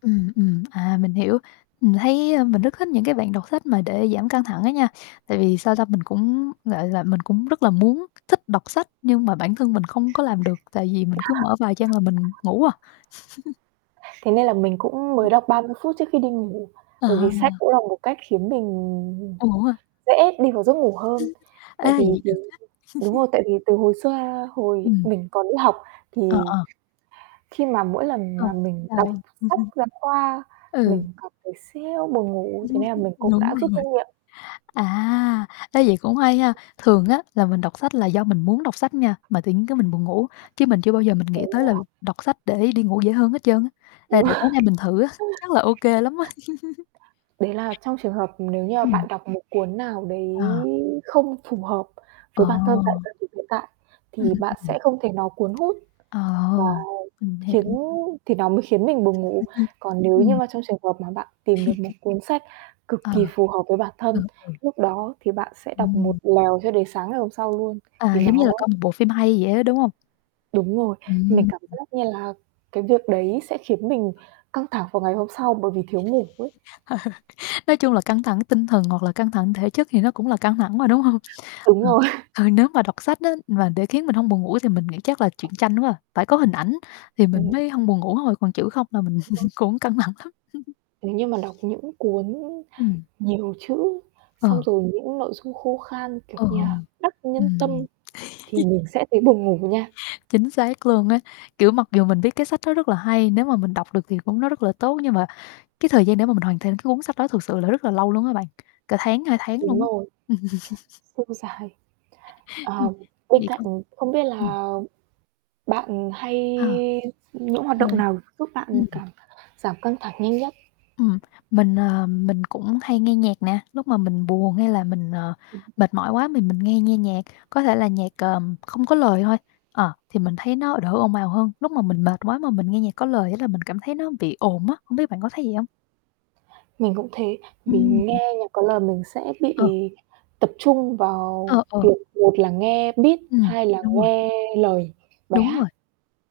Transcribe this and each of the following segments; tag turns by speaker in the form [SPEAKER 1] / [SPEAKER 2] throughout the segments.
[SPEAKER 1] Ừm, ừm, à, mình hiểu, mình thấy, a, mình rất thích những cái bạn đọc sách mà để giảm căng thẳng á nha. Tại vì, sao ta, mình cũng, gọi là, mình cũng rất là muốn thích đọc sách nhưng mà bản thân mình không có làm được, tại vì mình cứ mở vài trang là mình ngủ à.
[SPEAKER 2] Thế nên là mình cũng
[SPEAKER 1] Ừm.
[SPEAKER 2] mới đọc 30 phút trước khi đi ngủ,
[SPEAKER 1] Ờ.
[SPEAKER 2] bởi vì sách cũng là một cách khiến mình
[SPEAKER 1] Buồn ngủ ha?
[SPEAKER 2] dễ đi vào giấc ngủ
[SPEAKER 1] Ừm.
[SPEAKER 2] hơn.
[SPEAKER 1] Ê,
[SPEAKER 2] Tại vì,
[SPEAKER 1] vậy được á.
[SPEAKER 2] đúng đúng rồi tại vì từ hồi xưa hồi
[SPEAKER 1] Ừm.
[SPEAKER 2] mình còn đi học thì
[SPEAKER 1] Ờ, ờ.
[SPEAKER 2] khi mà mỗi lần
[SPEAKER 1] Ờ.
[SPEAKER 2] mà mình
[SPEAKER 1] Trời
[SPEAKER 2] đọc
[SPEAKER 1] ơi!
[SPEAKER 2] sách giáo khoa
[SPEAKER 1] Ừ.
[SPEAKER 2] mình cảm thấy siêu buồn ngủ, thế nên là mình cũng
[SPEAKER 1] Đúng
[SPEAKER 2] đã rút
[SPEAKER 1] rồi.
[SPEAKER 2] kinh nghiệm.
[SPEAKER 1] À, ê, vậy cũng hay ha, thường á là mình đọc sách là do mình muốn đọc sách nha, mà tự nhiên cái mình buồn ngủ, chứ mình chưa bao giờ mình nghĩ
[SPEAKER 2] Đúng
[SPEAKER 1] tới là
[SPEAKER 2] rồi.
[SPEAKER 1] đọc sách để đi ngủ dễ hơn hết trơn á, ê
[SPEAKER 2] Đúng
[SPEAKER 1] để
[SPEAKER 2] rồi
[SPEAKER 1] tối nay mình thử á, chắc là ô kê lắm á.
[SPEAKER 2] Đấy là trong trường hợp nếu như mà
[SPEAKER 1] Ừm.
[SPEAKER 2] bạn đọc một cuốn nào đấy
[SPEAKER 1] Ờ.
[SPEAKER 2] không phù hợp
[SPEAKER 1] Ờ.
[SPEAKER 2] với bản thân tại thời điểm hiện tại,
[SPEAKER 1] Ừm,
[SPEAKER 2] thì bạn
[SPEAKER 1] ừm.
[SPEAKER 2] sẽ không thể nó cuốn hút
[SPEAKER 1] Ờ,
[SPEAKER 2] và
[SPEAKER 1] mình
[SPEAKER 2] khiến
[SPEAKER 1] hiểu.
[SPEAKER 2] thì nó mới khiến mình buồn ngủ. Còn nếu như
[SPEAKER 1] Ừm.
[SPEAKER 2] mà trong trường hợp mà bạn tìm được một cuốn sách cực
[SPEAKER 1] Ờ.
[SPEAKER 2] kỳ phù hợp với bản
[SPEAKER 1] Ờ,
[SPEAKER 2] thân,
[SPEAKER 1] ừ.
[SPEAKER 2] lúc đó thì bạn sẽ đọc một
[SPEAKER 1] Ừm.
[SPEAKER 2] lèo cho đến sáng ngày hôm sau luôn.
[SPEAKER 1] À,
[SPEAKER 2] Thì
[SPEAKER 1] giống như
[SPEAKER 2] nó
[SPEAKER 1] là coi một bộ phim hay vậy á, đúng không?
[SPEAKER 2] Đúng rồi, mình
[SPEAKER 1] Ừm.
[SPEAKER 2] cảm
[SPEAKER 1] Ừm.
[SPEAKER 2] giác như là cái việc đấy sẽ khiến mình căng thẳng vào ngày hôm sau bởi vì thiếu ngủ ấy.
[SPEAKER 1] Nói chung là căng thẳng tinh thần hoặc là căng thẳng thể chất thì nó cũng là căng thẳng mà, đúng hông?
[SPEAKER 2] Đúng
[SPEAKER 1] Ờ,
[SPEAKER 2] rồi.
[SPEAKER 1] ờ, nếu mà đọc sách á mà để khiến mình hông buồn ngủ thì mình nghĩ chắc là chuyện tranh quá à, phải có hình ảnh thì mình
[SPEAKER 2] Ừm.
[SPEAKER 1] mới hông buồn ngủ thôi, còn chữ không là mình
[SPEAKER 2] [unintelligible]
[SPEAKER 1] cũng căng thẳng lắm.
[SPEAKER 2] Nếu như mà đọc những cuốn
[SPEAKER 1] Ừm.
[SPEAKER 2] nhiều chữ, xong
[SPEAKER 1] Ờ.
[SPEAKER 2] rồi những nội dung khô khan kiểu
[SPEAKER 1] Ờ,
[SPEAKER 2] như là Đắc Nhân Tâm
[SPEAKER 1] ừm.
[SPEAKER 2] thì mình sẽ thấy buồn ngủ nha.
[SPEAKER 1] Chính xác luôn á, kiểu, mặc dù mình biết cái sách đó rất là hay, nếu mà mình đọc được thì cũng nó rất là tốt. Nhưng mà cái thời gian để mà mình hoàn thành cái cuốn sách đó thực sự là rất là lâu luôn á bạn, cả tháng, 2 tháng
[SPEAKER 2] Đúng
[SPEAKER 1] luôn á.
[SPEAKER 2] rồi. Siêu dài.
[SPEAKER 1] Ừm.
[SPEAKER 2] Ờ, bên
[SPEAKER 1] Vậy
[SPEAKER 2] cạnh,
[SPEAKER 1] còn
[SPEAKER 2] không biết
[SPEAKER 1] ừm.
[SPEAKER 2] là bạn hay
[SPEAKER 1] Ờ.
[SPEAKER 2] những hoạt động
[SPEAKER 1] Rồi.
[SPEAKER 2] nào giúp bạn
[SPEAKER 1] Ưm, ừm.
[SPEAKER 2] cảm giảm căng thẳng nhanh nhất?
[SPEAKER 1] Ừm, mình, à, mình cũng hay nghe nhạc nè, lúc mà mình buồn hay là mình, ờ,
[SPEAKER 2] Ừm hưm.
[SPEAKER 1] mệt mỏi quá thì mình nghe nghe nhạc, có thể là nhạc, ờ, không có lời thôi. Ờ, thì mình thấy nó đỡ ồn ào hơn, lúc mà mình mệt quá mà mình nghe nhạc có lời á là mình cảm thấy nó bị ồn á, hông biết bạn có thấy vậy hông?
[SPEAKER 2] Mình cũng thế, vì
[SPEAKER 1] Ừm.
[SPEAKER 2] nghe nhạc có lời mình sẽ bị
[SPEAKER 1] Ờ.
[SPEAKER 2] tập trung vào
[SPEAKER 1] Ờ, ờ.
[SPEAKER 2] việc một là nghe beat,
[SPEAKER 1] Ừm,
[SPEAKER 2] hai là
[SPEAKER 1] đúng rồi.
[SPEAKER 2] nghe lời bài
[SPEAKER 1] Đúng rồi,
[SPEAKER 2] hát.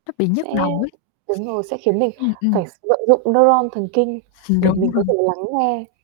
[SPEAKER 1] nó bị nhức
[SPEAKER 2] Sẽ
[SPEAKER 1] đầu ấy.
[SPEAKER 2] đúng rồi sẽ khiến mình
[SPEAKER 1] Ừm, ừm.
[SPEAKER 2] phải vận dụng nơ-ron thần kinh để
[SPEAKER 1] Đúng
[SPEAKER 2] mình có thể
[SPEAKER 1] rồi.
[SPEAKER 2] lắng nghe.